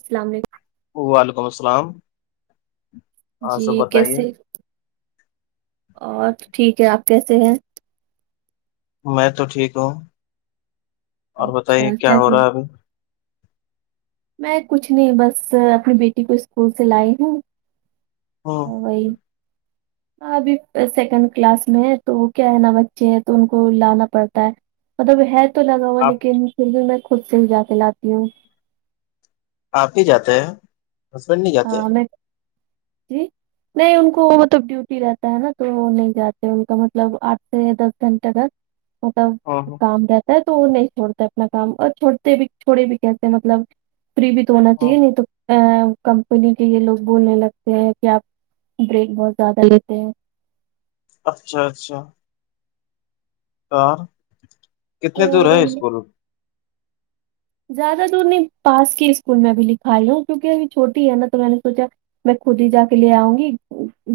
السل علیکم وعلیکم السلام ہاں جی سب بتائیے کیسے اور ٹھیک ہے آپ کیسے ہیں میں تو ٹھیک ہوں اور اچھا بتائیے کیا ہو چ رہا ہے ابھی میں کچھ نہیں بس اپنی بیٹی کو اسکول سے لائی ہوں ہوں وہی ہاں ابھی سیکنڈ کلاس میں ہے تو وہ کیا ہے نا بچے ہیں تو ان کو لانا پڑتا ہے مطلب ہے تو لگا ہوا آپ لیکن پھر بھی میں خود سے جا کے لاتی ہوں آپ ہی جاتے ہیں ہسبینڈ نہیں جاتے ہاں میں جی نہیں ان کو مطلب ڈیوٹی رہتا ہے نا تو وہ نہیں جاتے ان کا مطلب آٹھ سے دس گھنٹے گ مطلب ہاں کام رہتا ہے تو وہ نہیں چھوڑتا اپنا کام اور چھوڑتے بھی چھوڑے بھی کہتے ہیں مطلب فری بھی تو ہونا ہاں چاہیے نہیں تو کمپنی کے یہ لوگ بولنے لگتے ہیں کہ آپ بریک بہت زیادہ لیتے ہیں اچھا اچھا اور تو کتنے دور ہے وہی اسکول زیادہ دور نہیں پاس کی اسکول میں اب لکھا رہ ہوں کیوںکہ اب چھوٹی ہے نا تو میں نے سوچا میں خود ہی جا کے لے آؤں گی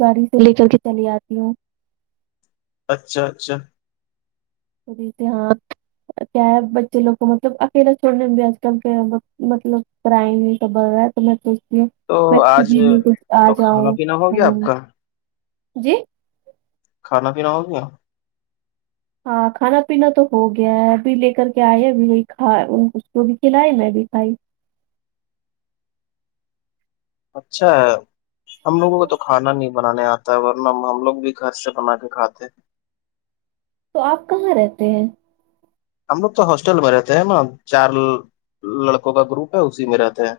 گاڑی سے لے کر کے چلی آتی ہوں اچھا اچھا ختحس کیا ہے بچے لوگ کو مطلب اکیلا چھڑنے میں بھیج کل کے مطلب کر نہیں توبڑ رہا ہے تو میں سوچتی ہوں تو میں خود آج ہی نہیں آ تو کھانا جاؤں پینا ہو گیا آپ کا جی کھانا پیین ہو گیا ہاں کھانا پینا تو ہو گیا ہے ابھی لے کر کے آئے اب وہی کھا اس کو بھی کھلائے میں بھی کھائی اچھا ہم لوگوں کو تو کھانا نہیں بنانے آتے وورن ہم ہم لوگ بھی خرچ بنا کے کھاتے ہیں تو آپ کہاں رہتے ہیں ہم لوگ تو ہاسٹل میں رہتے ہیں نا چار لڑکوں کا گروپ ہے اسی میں رہتے ہیں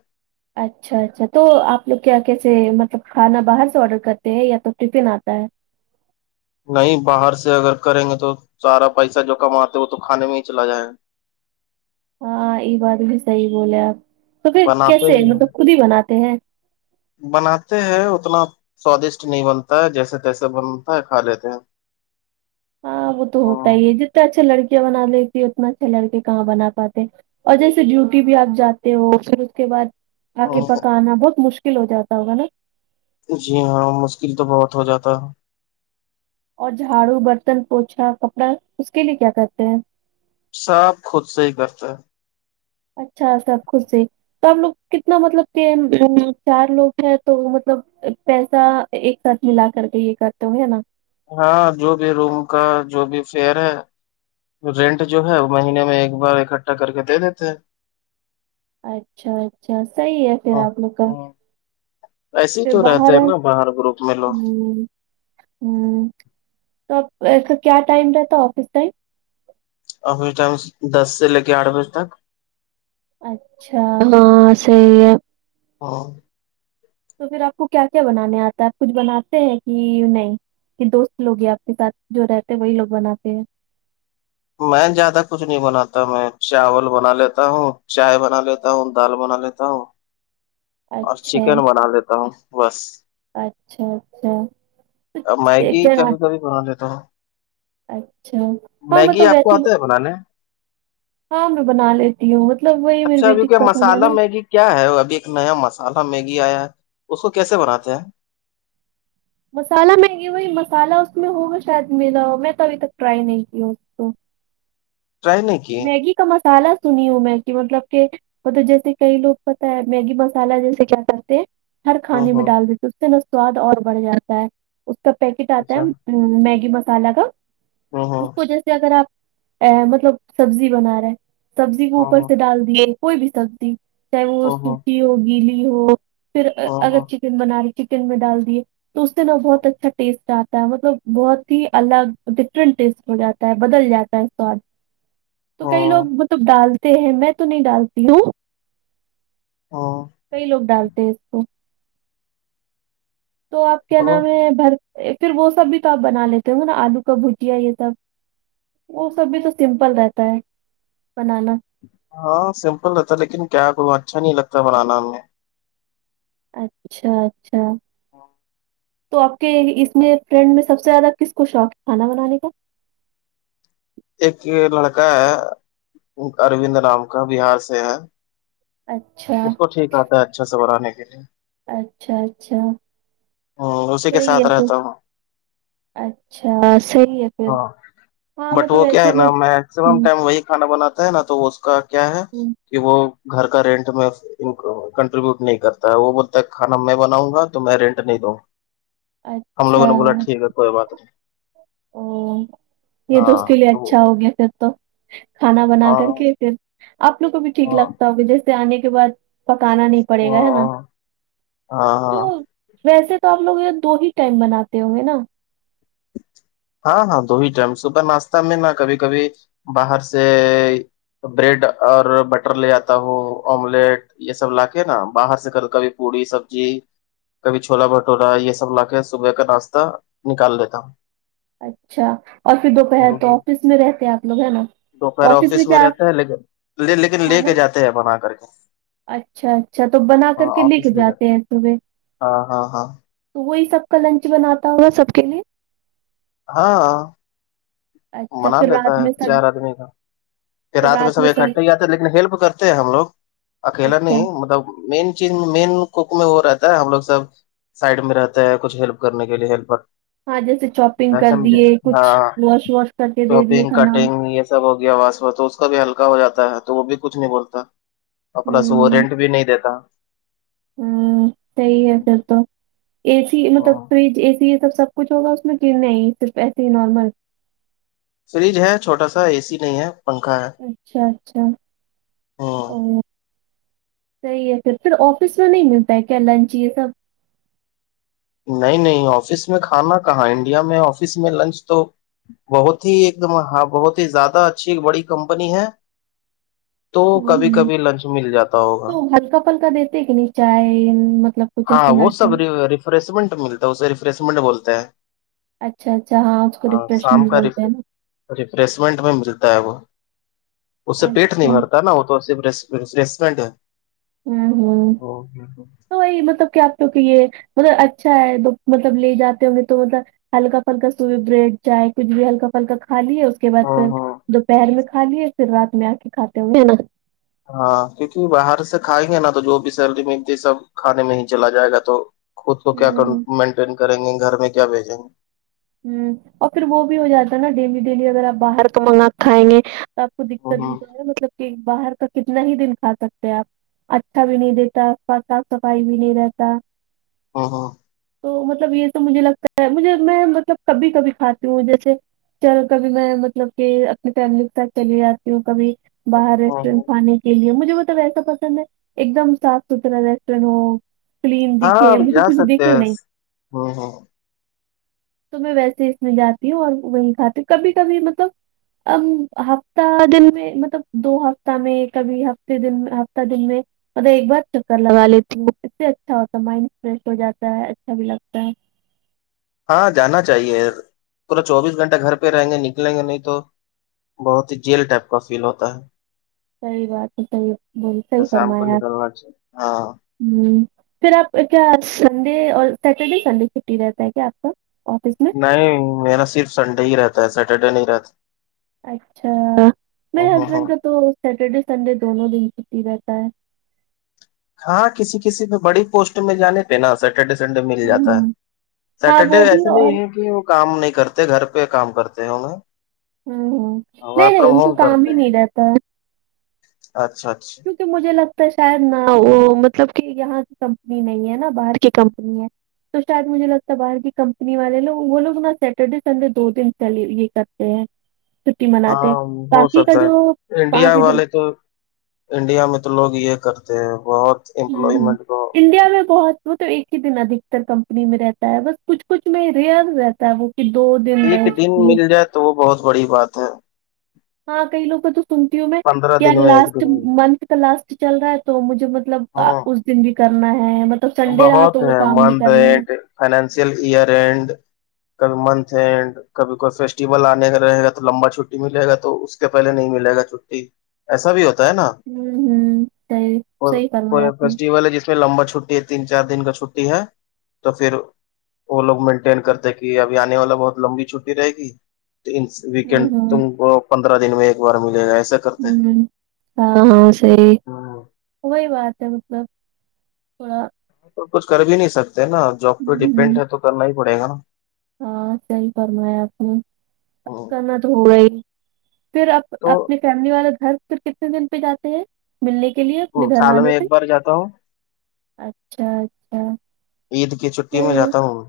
اچھا اچھا تو آپ لوگ کیا کیسے مطلب کھانا باہر سے آڈر کرتے ہیں یا تو ٹفن آتا ہے نہیں باہر سے اگر کریں گے تو سارا پیسہ جو کماتے وہ تو کھانے میں ہی چلا جائےیں گا ہاں یہ بات بھی صحیح بولے آپ تو پھر بناتے کیسے ہی مطلب ہیں خود ہی بناتے ہیں بناتے ہیں اتنا سوادشٹ نہیں بنتا ہے جیسے تیسے بنتا ہے کھا لیتے ہیں ہاں وہ تو ہوتا ہی ہے جتنا اچھا لڑکیاں بنا دیتی اتنا اچھے لڑکے کہاں بنا پاتے ہیں اور جیسے ڈیوٹی بھی آپ جاتے ہو پھر اس کے بعد آ کے پکانا بہت مشکل ہو جاتا ہوگا نا جی ہاں مشکل تو بہت ہو جاتا ہے اور جھاڑو برتن پوچھا کپڑا اس کے لیے کیا کرتے ہیں ساب خود سے ہی کرتا ہے اچھا سب خد سے تو آب لوگ کتنا مطلب کہ چار لوگ ہیں تو مطلب پیسہ ایک سات ملا کر کے یہ کرتے ہوں نا ہاں جو بھی روم کا جو بھی فیئر ہے رینٹ جو ہے وہ مہینے میں ایک بار اکٹھا کر کے دے دیتے ہیں اچھا اچھا صحیح ہے پھر ہاں آپ لوگ کا ایسے ہی پھر تو رہتے باہر ہیں نا باہر گروپ میں لوگ ہوں تو اب کیا ٹائم رہتا آفس ٹائم اورفس ٹائم دس سے لے کے آٹھ بجے تک اچھا ہاں صحیح ہے ہاں تو پھر آپ کو کیا کیا بنانے آتا ہے آپ کچھ بناتے ہیں کہ نہیں دوست لو یہ آپ کے ساتھ جو رہتے ہیں وہی لوگ بناتے ہیں میں زیادہ کچھ نہیں بناتا میں چاول بنا لیتا ہوں چائے بنا لیتا ہوں دال بنا لیتا ہوں اور اچھا چکن بنا لیتا ہوں بس اچھا اچھا مائگی دیکھے کیاب کاب بھی بنا لیتا ہ اچھا ہاں میں میگی تو آپ کو ویسے آتا ہے بنانے ہاں میں بنا لیتی ہوں مطلب وہی میری اچھا ابھی بیٹی کیا پسند ہے مسالہ نا میگی کیا ہے ابھی ایک نیا مسالہ میگی آیا ہے اس کو کیسے بناتے ہیں مسالہ مہنگی ہوئی مسالہ اس میں ہوگا شاید میرا میں تو ابھی تک ٹرائی نہیں کیا رائے نیکی میگی کا مسالہ سنی ہوں میں کہ مطلب کہ مطلب جیسے کئی لوگ پت ہے میگی مسالہ جیسے کیا کرتے ہیں ہر ہوں کھانے میں ہوں ڈال دیتے اس سے نا سواد اور بڑھ جاتا ہے اس کا پیکٹ آتا اچھا ہے میگی مسالہ کا ہوں اس ہوں کو جی سے اگر آپ مطلب سبزی بنا رہا ہے سبزی کو ہوں اوپر ہوں سے ڈال دیے کوئی بھی سبزی چاہے وہ ہوں سوکھی ہو گیلی ہو پھر ہوں اگر ہوں چکن بنا رہی چکن میں ڈال دیے تو اس دن وہ بہت اچھا ٹیسٹ آتا ہے مطلب بہت ہی الگ ڈفرنٹ ٹیسٹ ہو جاتا ہے بدل جاتا ہے سواد تو کئی ہوں ہوں لوگ مطلب ڈالتے ہیں میں تو نہیں ڈالتی ہوں ہوں کئی لوگ ڈالتے ہیں اس کو تو آپ کیا نام ہے بھر پھر وہ سب بھی تو آپ بنا لیتے ہو نا آلو کا بھجیا یہ سب وہ سب بھی تو سمپل رہتا ہے بنانا ہاں سمپل رہتا ہے لیکن کیا کو اچھا نہیں لگتا بنانا ہمیں اچھا اچھا تو آپ کے اس میں فرینڈ میں سب سے زیادہ کس کو شوق ہے کھانا بنانے کا ایک لڑکا ہے اروند رام کا بہار سے ہے اچھا اس کو ٹھیک آتا ہے اچھا سے بنانے کے لیے اچھا اچھا ا اسی کے صحیح ساتھ ہے پھر رہتا ہوں اچھا صحیح ہے پھر ہاں ہاں بٹ مطلب وہ کیا ہے ایسے نا لوگ میکسیمم ہوں ٹائم وہی کھانا بناتا ہے نا تو اس کا کیا ہے ہوں کہ وہ گھر کا رینٹ میں کٹریبوٹ نہیں کرتا ہے وہ بولتا ہے کھانا میں بناؤں گا تو میں رینٹ نہیں دوں ہم لوگوں اچھا نے بولا ٹھیک ہے کوئی بات نہیں او یہ تو اس کے ہاں لیے تو اچھا ہو گیا پھر تو کھانا بنا ہاں کر کے پھر آپ لوگ کو بھی ٹھیک ہاں لگتا ہوگا جیسے آنے کے بعد پکانا نہیں پڑے گا ہے نا ہاں ہاں تو ہاں ویسے تو آپ لوگ یہ دو ہی ٹائم بناتے ہوں گے نا ہاں ہاں دو ہی ٹائم صبح ناشہ میں نہا کبھی کبھی باہر سے بریڈ اور بٹر لے آتا ہوں آملیٹ یہ سب لا کے نا باہر سے کب کبھی پوڑی سبزی کبھی چھولا بھٹورا یہ سب لا کے صبح کا ناشہ نکال لیتا اچھا اور پھر دوپہر تو آفس میں رہتے ہیں آپ لوگ ہیں نا دوپر آفس میں رہتے ہے لیکن لیکن لے کھانا کے جاتے ہیں بنا کر کے اچھا اچھا تو بنا کر ہاں کے لکھ آفس لے کر جاتے ہیں صبح ہاں ہاں ہاں تو وہی سب کا لنچ بناتا ہوگا سب کے لیے ہاں اچھا منا پھر لیتا رات ہے میں سب چار آدمی کا کہ رات میں سب اکٹھا ہی جاتتے لیکن ہیلپ کرتے ہیں ہم لوگ اکیلا اچھا نہیں مطلب مین چیز مین کوک میں وہ رہتا ہے ہم لوگ سب سائڈ میں رہتا ہے کچھ ہیلپ کرنے کے لیے ہیلپر ہاں جیسے شاپنگ وسا کر مجھے دیے کچھ ہاں واش واش کر کے دے دیے شاپنگ کھانا ہمیں کٹنگ یہ سب ب ہو گیا واس و تو اس کا بھی ہلکا ہو جاتا ہے تو وہ بھی کچھ نہیں بولتا اپناس وہ رینٹ بھی نہیں دیتا ہ ت ہی ہے تو تو اے سی مطلب ہ فریج اے سی یہ سب سب کچھ ہوگا اس میں گرنا ہی صرف ایسے ہی نارمل فریج ہے چھوٹا سا اے سی نہیں ہے پنکھا ہے اچھا اچھا ہ اورو صحیح ہے پھر پھر آفس میں نہیں ملتا ہے کیا لنچ یہ سب نہیں نہیں آفس میں کھانا کہاں انڈیا میں آفس میں لنچ تو بہت ہی ایک دم ہاں بہت ہی زیادہ اچھی بڑی کمپنی ہے تو ہ کبھی ہ کبھی لنچ مل جاتا تو ہوگا ہلکا پھلکا دیتے کہ نہیں چائے مطلب کچھ ہاں ایسے وہ سب ناشتہ ریفریشمنٹ ملتا ہے اسے ریفریشمنٹ بولتے ہیں اچھا اچھا ہاں اس کو شام ریفریشمنٹ کا بولتے ہیں نا ریفریشمنٹ میں ملتا ہے وہ اس سے پیٹ اچھا نہیں ہوں بھرتا نا س رٹورانٹ ہے ہوں ہوں اوک تو وہی مطلب کیا آپتے کہ یہ مطلب اچھا ہے مطلب لے جاتے ہوں گے تو مطلب ہلکا پھلکا سوئے بریڈ چائے کچھ بھی ہلکا پھلکا کا لیے اس کے بع پھر ہوں دوپہر میں کھا لیے پھر رات میں آ کے کھاتے ہوئے ہاں کیونکہ باہر سے کھائیں گے نا تو جو بھی سیلری مل سب کھانے میں ہی چلا جائے گا تو خود کو کیا ہوں مینٹین کریں گے گھر میں کیا بھیجیں گے ہ اور پھر وہ بھی ہو جاتا ہے نا ڈیلی ڈیلی اگر آپ باہر کو منگا کھائیں گے آپ کو ہوں دقت بھی ہوں تو ہے مطلب کہ باہر کا کتنا ہی دن کھا سکتے ہیں آپ اچھا بھی نہیں دیتا صاف صفائی بھی نہیں رہتا ہ ہاں تو مطلب یہ تو مجھے لگتا ہے مجھے میں مطلب کبھی کبھی کھاتی ہوں جیسے چل کبھی میں مطلب کہ اپنی فیملی کے ساتھ چلی جاتی ہوں کبھی باہر ہوں ہوں ریسٹورینٹ کھانے کے لیے مجھے ب تو ویسا پسند ہے ایک دم صف سترا رسنو کلیم دکھے مجھے کچھ دکھے نہیں ہاں ہاں تو میں ویسے اس میں جاتی ہوں اور وہی کھاتی ہ کبھی کبھی مطلب ا ہفتہ دن میں مطلب دو ہفتہ میں کبھی ہفتے دن ہفتہ دن میں اور ایک بار چکر لگا لیتی ہوں ا سے اچھا ہوتا مائنڈ فریش ہو جاتا ہے اچھا بھی لگتا ہے ہاں جانا چاہیے پورا چوبیس گھنٹہ گھر پہ رہیں گے نکلیں گے نہیں تو بہت ہی جیل ٹائپ کا فیل ہوتا ہے صحی بات ہے صحیحات تو شام کو نکل مارچ ہاں ہوں پھر آپ کیا سنڈے اور سٹرڈے سنڈے چھٹی رہتا ہے کیا آپ کا آفس میں نہیں میرا صرف سنڈے ہی رہتا ہے سیٹرڈے نہیں رہتا اچھا میرے ہ ہاں ہسبینڈ کا تو سیٹرڈے سنڈے دونوں دن چھٹی رہتا ہے ہاں کسی کسی میں بڑی پوسٹ میں جانے پہ نا سر سٹرڈے سنڈے مل ہوں جاتا ہے ہوں ہاں سیٹرڈے وہ بھی ایسے اور نہیں ہے کہ کام نہیں کرتے گھر پہ کام کرتے ہیں انیں ہوں ہوں نہیں نہیں ان تو کام ہی کرتے ہیں نہیں رہتا ہے اچھا اچھا کی مجھے لگتا ہے شاید نہ وہ مطلب کہ یہاں کی کمپنی نہیں ہے نا باہر کی کمپنی ہے تو شاید مجھے لگتا باہر کی کمپنی والے لو وہ لوگ نا سیٹرڈے سنڈے دو دنلے یہ کرتے ہیں چھٹی مناتے ہیں ہاں ہو باقی کا سکتا ہے جو انڈیا پانچ ہی دن والے تو انڈیا میں تو لوگ یہ کرتے ہیں بہت ہ ہ امپلائمنٹ کو انڈیا میں بہت وہ تو ایک ہی دن ادکتر کمپنی میں رہتا ہے بس کچھ کچھ میں ریاض رہتا ہے وہ کی دو دن ایک رہہ چکی ہے مل جائے تو وہ بہت بڑی بات ہے ہاں کئی لوگ کا تو سنتی ہوں میں پندرہ کیا دن میں ایک لاسٹ دن میں منتھ کا لاسٹ چل رہا ہے تو مجھے مطلب ہاں اس دن بھی کرنا ہے م بہت ہیں مند اڈ فنینشیل ایئر اینڈ کل منتھ اینڈ کبھی کوئی فیسٹیول آنے کا رہے گا تو لمبا چھٹی ملے گا تو اس کے پہلے نہیں ملے گا چھٹی ایسا بھی ہوتا ہے نا ہ صحیح صحیح فرمایا آپ نے فیسٹیول ہے جس لمبا چھٹی ہے تین چار دن کا چھٹی ہے تو پھر وہ لوگ مینٹین کرتے کہ اب آنے والا بہت لمبی چھٹی رہے گی تو ہ ویکینڈ ہ تم کو پندرہ دن میں ایک بار ملے گا ای سر ہوں ہاں سی ہوں، وہی بات ہے مطلب تھوڑا تو کچھ کر بھی نہیں سکتے نا جاب پہ ہ ہ ڈیپینڈ ہے تو کرنا ہی پڑے گا نا ہاں صحی فرمایا آپ نےب ہوں، کرنا تو ہو رہا ہی پھر اپ اپنی تو فیملی والا گھر پھر کتنے دن پہ جاتے ہیں ملنے کے لیے اپنے گھر سال والوں میں ایک سے بار جاتا ہوں اچھا اچھا عید کی چھٹی میں صیح ہے جاتا ہوں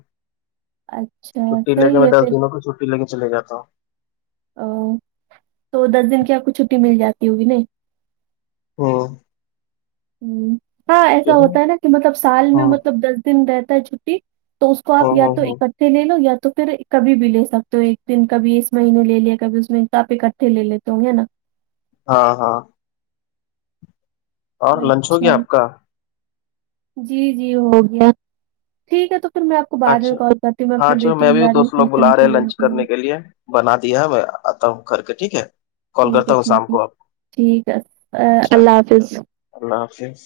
اچھا چھٹی لے کے صحیح میں ہے دس پھر دنوں کی چھٹی لے کے چے جاتا ہوں او تو دس دن کیا آپ کو چھٹی مل جاتی ہوگی ن ہاں ہ ہاں ایسا ہوتا ہے نا کہ مطلب سال میں ہاں مطلب دس دن رہتا ہے چھٹی تو اس کو آپ یا تو اکٹھا پھر لے لو یا تو پھر کبھی بھی لے سکتے ہو ایک دن کبھی اس مہینے لے لیا کبھی اس میں آپ اکٹھے لے لیتے ہوں گے نا ہاں ہاں اور لنچ ہو اچھا گیا آپ کا جی جی ہو گیا ٹھیک ہے تو سر میں آپ کو بعد میں اچھا کال کرتی ہوں میں ہاں اپنے چلو بیٹی میں ج بھی آ رہی ہوں دوست لوگ ٹیچن بلا رہے چڑ لنچ کرنے کے لیے بنا دیا ہے میں اتا کر کے ٹھیک ہے کال ٹھیک ہے کرتا ہوں ٹھیک شام ہے کو آپ کو۔ ٹھیک ہے اچھا اللہ حافظ اللہ حافظ